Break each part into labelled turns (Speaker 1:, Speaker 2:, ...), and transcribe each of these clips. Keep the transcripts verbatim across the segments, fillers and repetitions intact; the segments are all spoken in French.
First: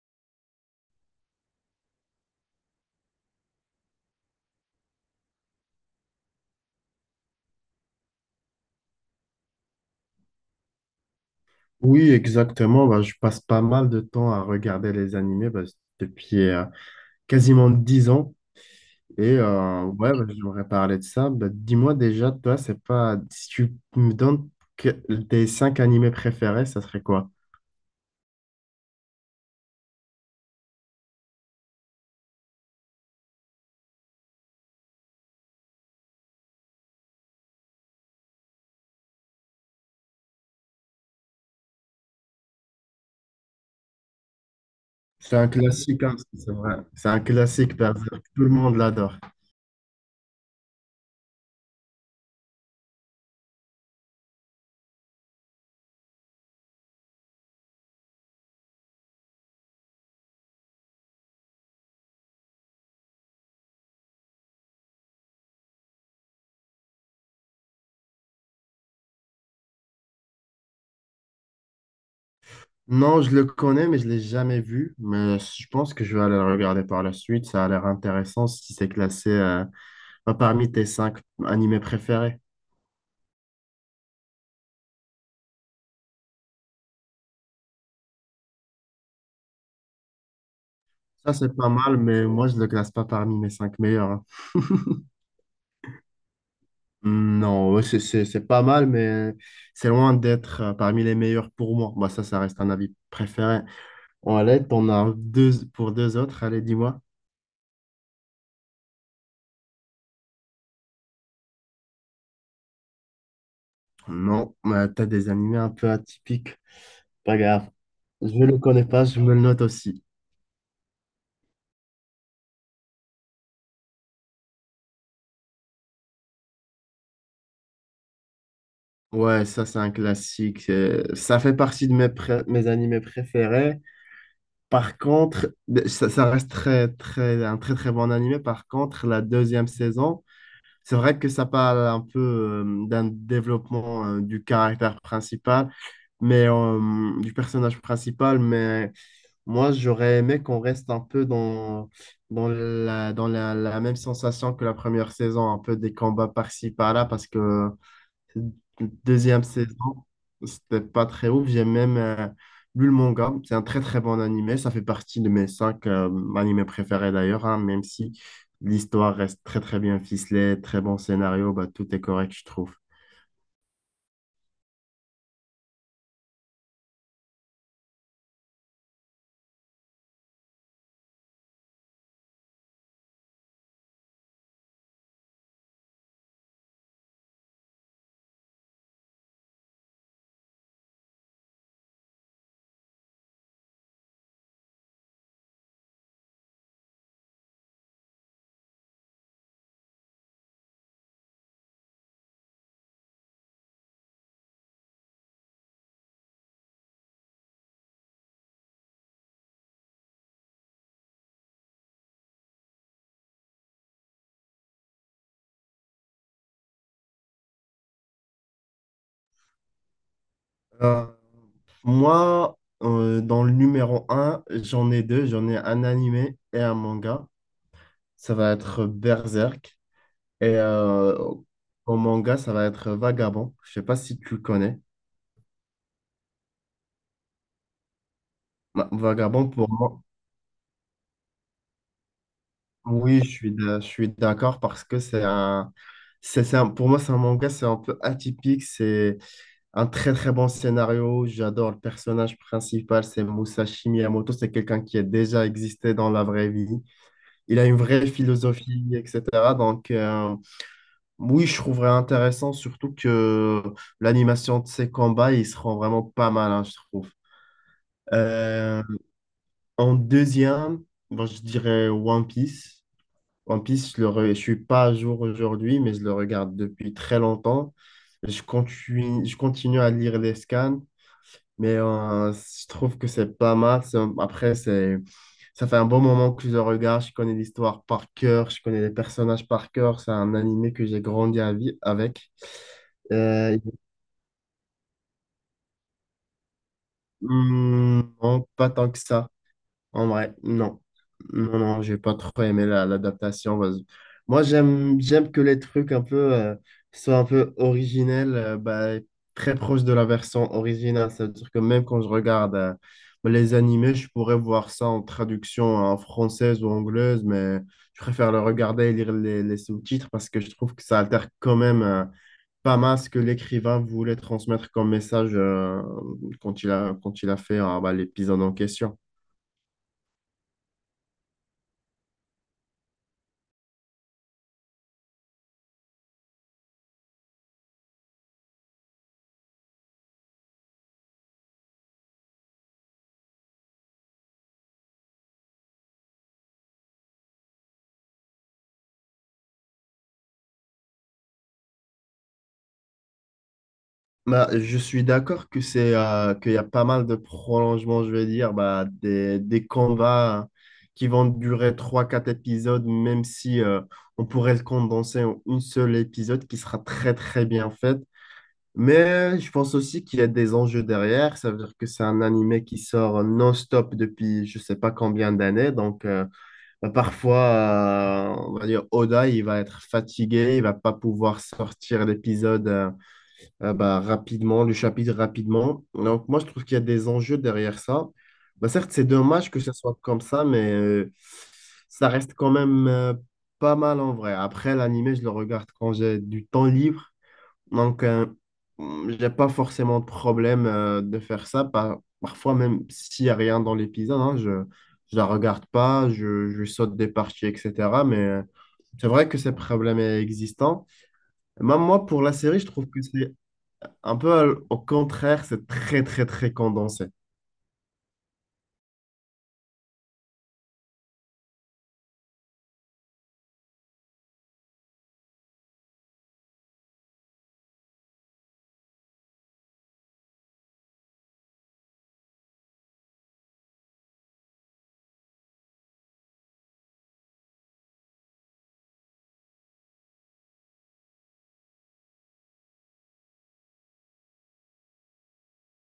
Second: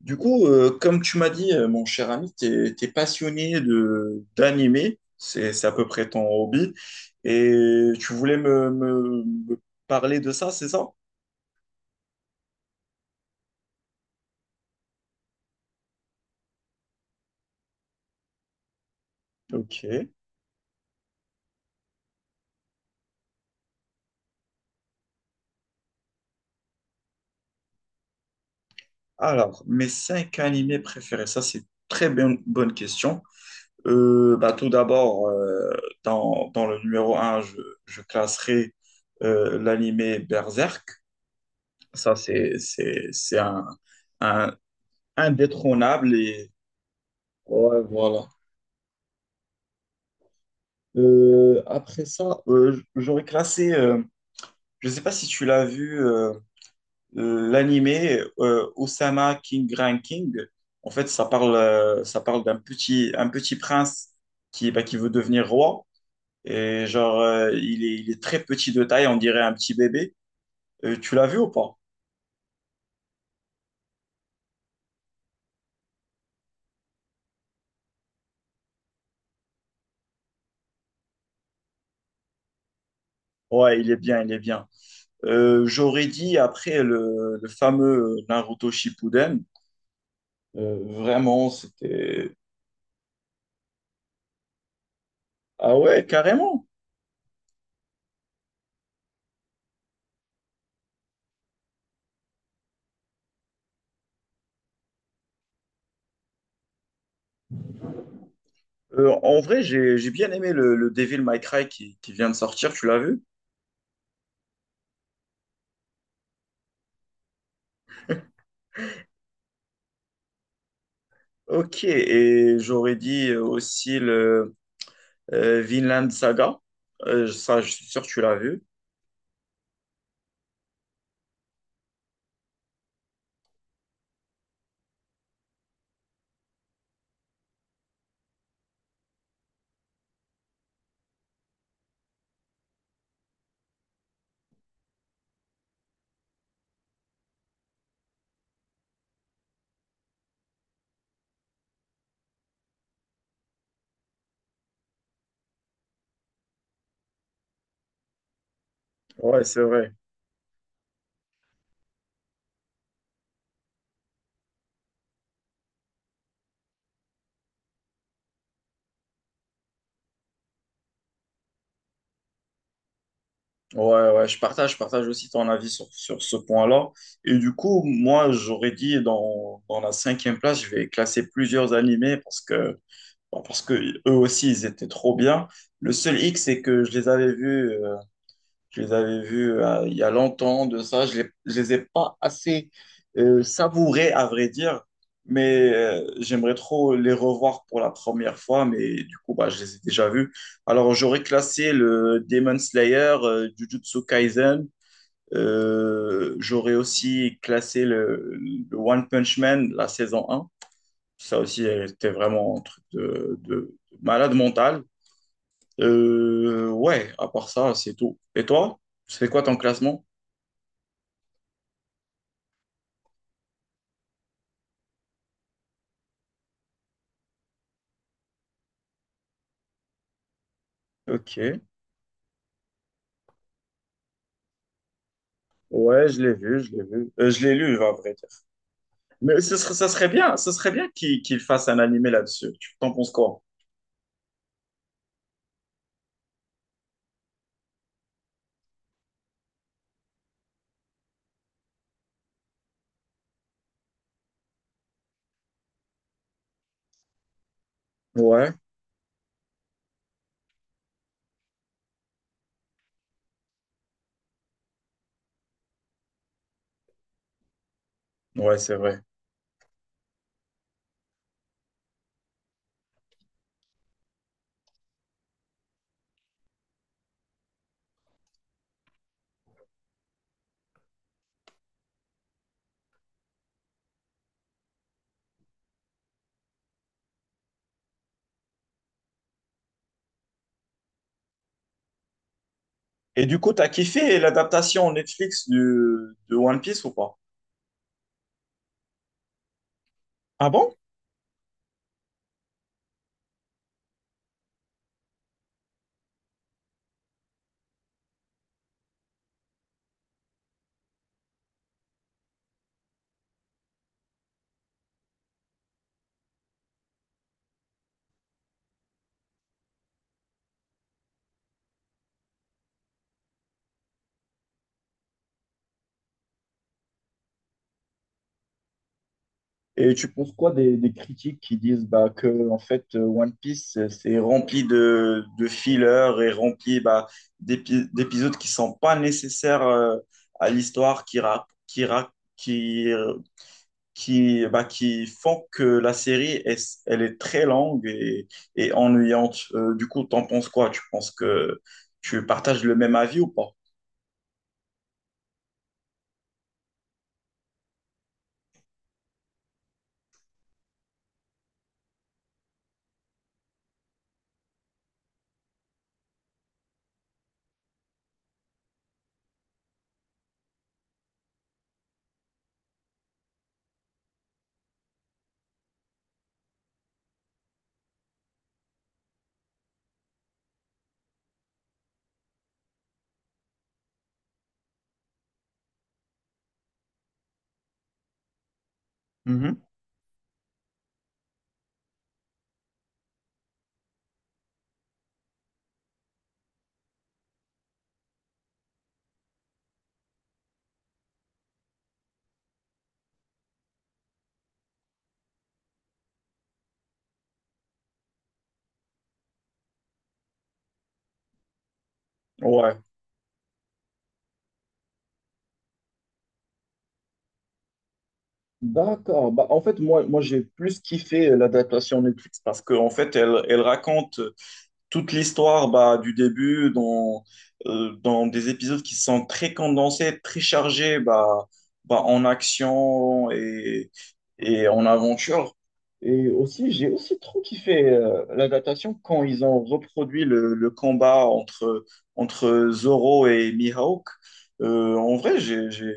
Speaker 1: Du coup, euh, comme tu m'as dit, euh, mon cher ami, t'es, t'es passionné de d'animé, c'est c'est à peu près ton hobby, et tu voulais me, me- me parler de ça, c'est ça?
Speaker 2: Oui, exactement. Bah, je passe pas mal de temps à regarder les animés bah, depuis euh, quasiment dix ans. Et euh,
Speaker 1: Ok.
Speaker 2: ouais, bah, j'aimerais parler de ça. Bah, dis-moi déjà, toi, c'est pas. Si tu me donnes que- tes cinq animés préférés, ça serait quoi?
Speaker 1: Alors, mes cinq animés préférés, ça c'est une très bonne, bonne question. Euh, bah, tout d'abord, euh, dans, dans le numéro un, je, je classerai euh, l'animé Berserk. Ça, c'est c'est- c'est un, un
Speaker 2: C'est un classique,
Speaker 1: indétrônable
Speaker 2: hein,
Speaker 1: et
Speaker 2: c'est vrai. C'est un classique,
Speaker 1: ouais,
Speaker 2: Berserk.
Speaker 1: voilà.
Speaker 2: Tout le monde l'adore.
Speaker 1: Euh, après ça, euh, j- j'aurais classé, euh, je ne sais pas si tu l'as vu, euh, euh, l'animé euh, Osama King Ranking. En fait, ça parle, euh, ça parle d'un petit, un petit prince qui, bah, qui veut devenir roi. Et genre, euh, il est, il est très petit de taille, on dirait un petit bébé. Euh, tu l'as vu ou pas?
Speaker 2: Non, je le connais, mais je l'ai jamais vu. Mais je pense que je vais aller le regarder par la suite. Ça a l'air intéressant si c'est classé euh, bah, parmi tes cinq animés préférés.
Speaker 1: Ouais, il est bien, il est bien. Euh, j'aurais dit après le, le fameux Naruto Shippuden, euh,
Speaker 2: Ça,
Speaker 1: vraiment,
Speaker 2: c'est pas mal, mais
Speaker 1: c'était...
Speaker 2: moi, je le classe pas parmi mes cinq meilleurs, hein.
Speaker 1: Ah ouais, carrément.
Speaker 2: Hmm. Non, ouais, c'est c'est- c'est pas mal, mais c'est loin d'être euh, parmi les meilleurs pour moi. Bah, ça, ça reste un avis préféré. Bon, allez, t'en as deux pour deux autres. Allez, dis-moi.
Speaker 1: Euh, en vrai, j'ai j'ai bien aimé le, le Devil May Cry qui, qui vient de sortir, tu l'as vu?
Speaker 2: Non, mais t'as des animés un peu atypiques. Pas grave. Je le connais pas, je me le note aussi.
Speaker 1: Ok, et j'aurais dit euh, aussi le euh, Vinland Saga. Euh, ça, je suis sûr que tu l'as vu.
Speaker 2: Ouais, ça, c'est un classique. euh, Ça fait partie de mes, pré- mes animés préférés. Par contre, ça, ça reste très, très, un très, très bon animé. Par contre, la deuxième saison. C'est vrai que ça parle un peu euh, d'un développement euh, du caractère principal, mais euh, du personnage principal, mais moi j'aurais aimé qu'on reste un peu dans, dans la, dans la, la même sensation que la première saison, un peu des combats par-ci par-là, parce que Deuxième
Speaker 1: Ouais, c'est vrai.
Speaker 2: saison, c'était pas très ouf. J'ai même euh, lu le manga. C'est un très très bon animé. Ça fait partie de mes cinq euh, animés préférés d'ailleurs, hein, même si l'histoire reste très très bien ficelée, très bon scénario, bah, tout est correct, je trouve.
Speaker 1: Ouais, ouais, je partage, je partage aussi ton avis sur, sur ce point-là. Et du coup, moi, j'aurais dit dans, dans la cinquième place, je vais classer plusieurs animés parce que, bah, parce que eux aussi, ils étaient trop bien. Le seul hic, c'est que je les avais vus euh, Je les avais vus euh, il y a longtemps de ça. Je les, je les ai pas assez euh, savourés, à vrai dire, mais euh, j'aimerais trop les revoir pour la première fois, mais du coup, bah, je les ai déjà vus. Alors, j'aurais classé le Demon Slayer, euh, Jujutsu Kaisen. Euh, j'aurais aussi classé le, le One Punch Man, la saison un. Ça aussi, elle était vraiment un truc de, de malade mental. Euh, ouais, à part ça, c'est tout. Et toi, c'est quoi ton classement?
Speaker 2: Euh, moi, euh, dans le numéro un, j'en ai deux. J'en ai un animé et un manga. Ça va être Berserk. Et euh,
Speaker 1: Ok.
Speaker 2: au manga, ça va être Vagabond. Je sais pas si tu le connais.
Speaker 1: Ouais, je l'ai vu, je l'ai vu. Euh, je l'ai lu, à vrai dire.
Speaker 2: Bah,
Speaker 1: Mais
Speaker 2: Vagabond,
Speaker 1: ce
Speaker 2: pour
Speaker 1: serait, ça
Speaker 2: moi.
Speaker 1: serait bien, ce serait bien qu'il qu'il fasse un animé là-dessus. Tu t'en penses
Speaker 2: Oui, je
Speaker 1: quoi?
Speaker 2: suis d'a- je suis d'accord parce que c'est un, c'est, c'est un- pour moi, c'est un manga, c'est un peu atypique. C'est un très, très bon scénario. J'adore le personnage principal, c'est Musashi Miyamoto. C'est quelqu'un qui a déjà existé dans la vraie vie. Il a une vraie
Speaker 1: Ouais,
Speaker 2: philosophie, et cetera. Donc, euh, oui, je trouverais intéressant, surtout que l'animation de ses combats, ils seront vraiment pas mal, hein, je trouve.
Speaker 1: ouais, c'est
Speaker 2: Euh,
Speaker 1: vrai.
Speaker 2: en deuxième, bon, je dirais One Piece. One Piece, je le re- je suis pas à jour aujourd'hui, mais je le regarde depuis très longtemps. Je continue, je continue à lire les scans, mais euh, je trouve que c'est pas mal. C'est un- Après, c'est, ça fait un bon moment que je le regarde. Je connais l'histoire par cœur, je connais les personnages par cœur. C'est un animé que j'ai grandi à vi- avec.
Speaker 1: Et du coup,
Speaker 2: Euh,
Speaker 1: t'as kiffé l'adaptation Netflix du, de One Piece ou pas?
Speaker 2: hum, non, pas tant que ça. En vrai,
Speaker 1: Ah bon?
Speaker 2: non. Non, non, j'ai pas trop aimé la- l'adaptation, parce- moi, j'aime, j'aime que les trucs un peu euh, soient un peu originels, euh, bah, très proches de la version originale. C'est-à-dire que même quand je regarde euh, les animés, je pourrais voir ça en traduction en française ou anglaise, mais je préfère le regarder et lire les, les sous-titres parce que je trouve que ça altère quand même euh, pas mal ce que l'écrivain voulait transmettre comme message euh, quand il a, quand il a fait euh, bah, l'épisode en question.
Speaker 1: Et tu penses quoi des, des critiques qui disent bah, que en fait euh, One Piece euh, c'est rempli de, de fillers et rempli bah, d'épi- d'épisodes qui sont pas nécessaires euh, à l'histoire qui, ra- qui, ra- qui qui, bah, qui font que la série, est, elle est très longue et, et ennuyante. Euh, du coup, t'en penses quoi? Tu penses que tu partages le même avis ou pas?
Speaker 2: Bah, je suis d'accord que c'est euh, qu'il y a pas mal de prolongements, je vais dire, bah, des, des combats qui vont durer trois quatre épisodes, même si euh, on pourrait le condenser en une seule épisode qui sera très très bien fait. Mais je pense aussi qu'il y a des enjeux derrière. Ça veut dire que c'est un animé qui sort non-stop depuis je sais pas combien d'années. Donc euh, bah, parfois, euh, on va dire Oda, il va être fatigué, il va pas pouvoir sortir l'épisode. euh, euh, bah, rapidement, le chapitre rapidement. Donc, moi, je trouve qu'il y a des enjeux derrière ça. Bah, certes, c'est dommage que
Speaker 1: Mhm.
Speaker 2: ce soit comme ça, mais euh, ça reste quand même euh, pas mal en vrai. Après, l'animé, je le regarde quand j'ai du temps libre. Donc, euh, j'ai pas forcément de problème euh, de faire ça. Par- parfois, même s'il n'y a rien dans l'épisode, hein, je je la regarde pas, je, je saute des parties, et cetera. Mais euh, c'est vrai que ces problèmes existants. Même moi, pour la série, je
Speaker 1: Ouais.
Speaker 2: trouve que c'est un peu à l- au contraire, c'est très, très, très condensé.
Speaker 1: D'accord. Bah, en fait, moi, moi j'ai plus kiffé euh, l'adaptation Netflix. Parce qu'en fait, elle, elle raconte toute l'histoire bah, du début dans, euh, dans des épisodes qui sont très condensés, très chargés bah, bah, en action et, et en aventure. Et aussi, j'ai aussi trop kiffé euh, l'adaptation quand ils ont reproduit le, le combat entre, entre Zoro et Mihawk. Euh, en vrai, j'ai, j'ai,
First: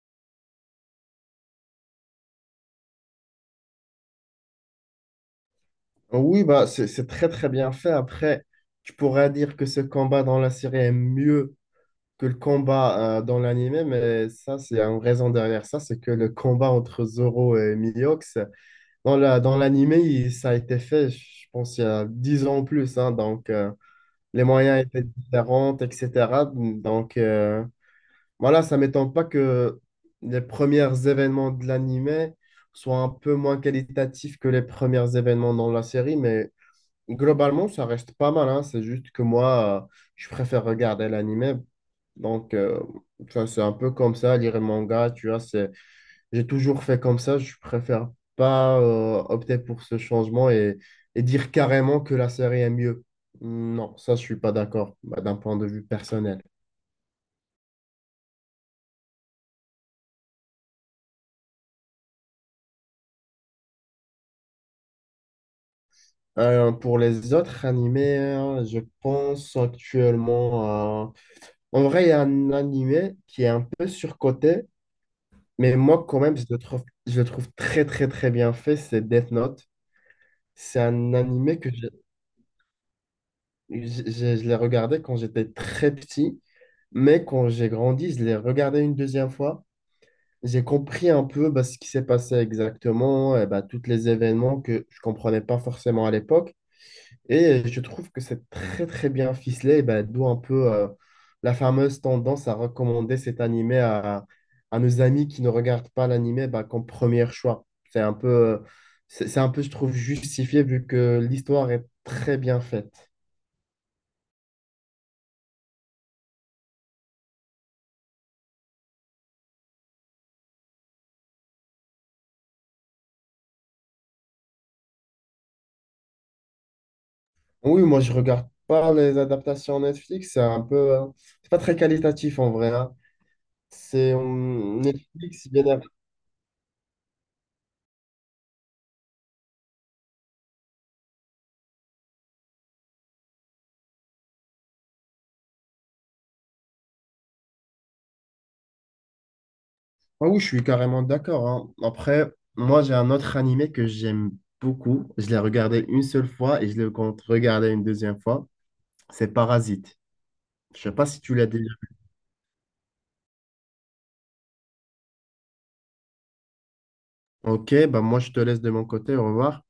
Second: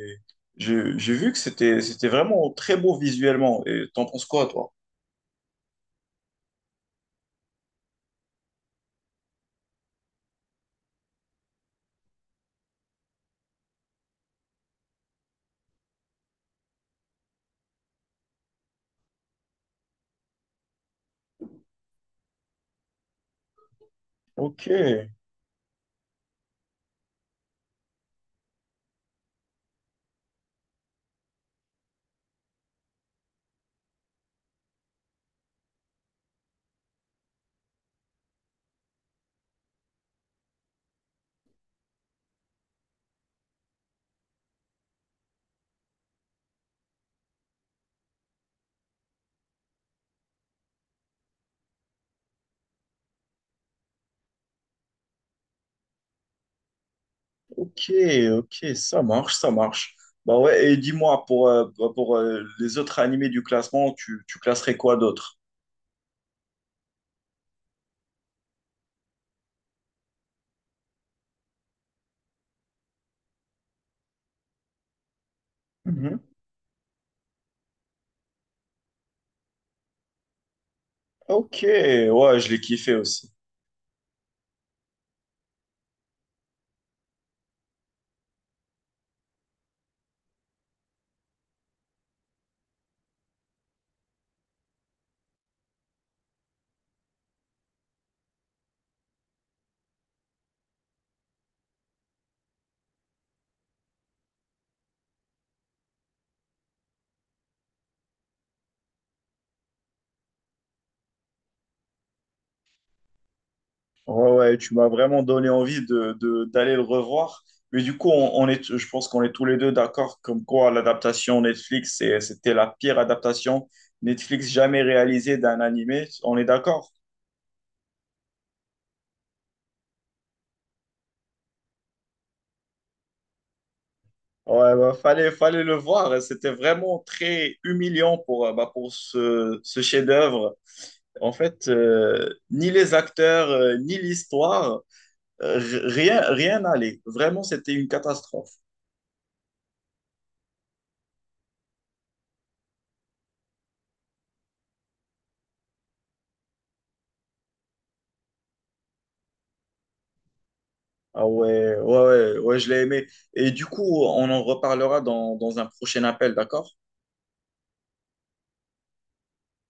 Speaker 1: j'ai j'ai vu que c'était, c'était vraiment très beau visuellement. Et t'en penses quoi, toi?
Speaker 2: Oui, bah, c'est c'est très, très bien fait. Après, tu pourrais dire que ce combat dans la série est mieux que le combat euh, dans l'anime, mais ça, c'est une raison derrière ça, c'est que le combat entre Zoro et Miliox, dans la, dans l'anime, il- ça a été fait, je pense, il y a dix ans en plus, hein. Donc, euh, les
Speaker 1: Ok.
Speaker 2: moyens étaient différents, et cetera. Donc, euh, voilà, ça m'étonne pas que les premiers événements de l'anime soient un peu moins qualitatifs que les premiers événements dans la série, mais globalement, ça reste pas mal, hein. C'est juste que moi, euh, je préfère regarder l'anime. Donc, euh, enfin, c'est un peu comme ça, lire les mangas, tu vois, c'est... j'ai toujours fait comme ça, je préfère pas euh, opter pour ce changement et, et dire carrément que la série est mieux. Non, ça, je suis pas d'accord, bah, d'un point de vue personnel.
Speaker 1: Ok, ok, ça marche, ça marche. Bah ouais, et dis-moi, pour, euh, bah, pour euh, les autres animés du classement, tu, tu classerais quoi d'autre?
Speaker 2: Euh, pour les autres animés, hein, je pense actuellement à... En vrai, il y a un animé qui est un peu surcoté, mais moi, quand
Speaker 1: Mhm.
Speaker 2: même, je le trouve, je le trouve très, très, très bien fait, c'est Death Note. C'est un animé
Speaker 1: Ok,
Speaker 2: que j'ai-
Speaker 1: ouais, je l'ai kiffé aussi.
Speaker 2: j'ai- je l'ai regardé quand j'étais très petit, mais quand j'ai grandi, je l'ai regardé une deuxième fois. J'ai compris un peu bah, ce qui s'est passé exactement, et bah, tous les événements que je comprenais pas forcément à l'époque. Et je trouve que c'est très très bien ficelé, et ben, d'où un peu euh, la fameuse tendance à recommander cet animé à, à nos amis qui ne regardent pas l'animé ben, comme premier choix. C'est un peu, euh, c'est c'est un peu, je trouve, justifié vu que l'histoire est très bien faite.
Speaker 1: Ouais, ouais, tu m'as vraiment donné envie de, de- d'aller le revoir. Mais du coup, on, on est, je pense qu'on est tous les deux d'accord comme quoi l'adaptation Netflix, c'est- c'était la pire adaptation Netflix jamais réalisée d'un animé. On est d'accord?
Speaker 2: Oui, moi je regarde pas les adaptations Netflix, c'est un peu, euh, c'est pas très qualitatif en vrai, hein. C'est,
Speaker 1: Ouais,
Speaker 2: hum,
Speaker 1: bah, fallait,
Speaker 2: Netflix,
Speaker 1: fallait
Speaker 2: bien
Speaker 1: le voir. C'était vraiment très humiliant pour, euh, bah, pour ce, ce chef-d'œuvre. En fait, euh, ni les acteurs, euh, ni l'histoire, euh, r- rien, rien n'allait. Vraiment, c'était une catastrophe.
Speaker 2: Ah oui, je suis carrément d'accord, hein. Après, moi, j'ai un autre animé que j'aime beaucoup. Je l'ai regardé une seule fois et je le compte regarder une deuxième fois. C'est Parasite. Je sais pas si
Speaker 1: Ah
Speaker 2: tu l'as déjà.
Speaker 1: ouais, ouais, ouais, ouais, je l'ai aimé. Et du coup, on en reparlera dans, dans un prochain appel, d'accord?
Speaker 2: Ok, bah moi, je te laisse de mon côté. Au revoir.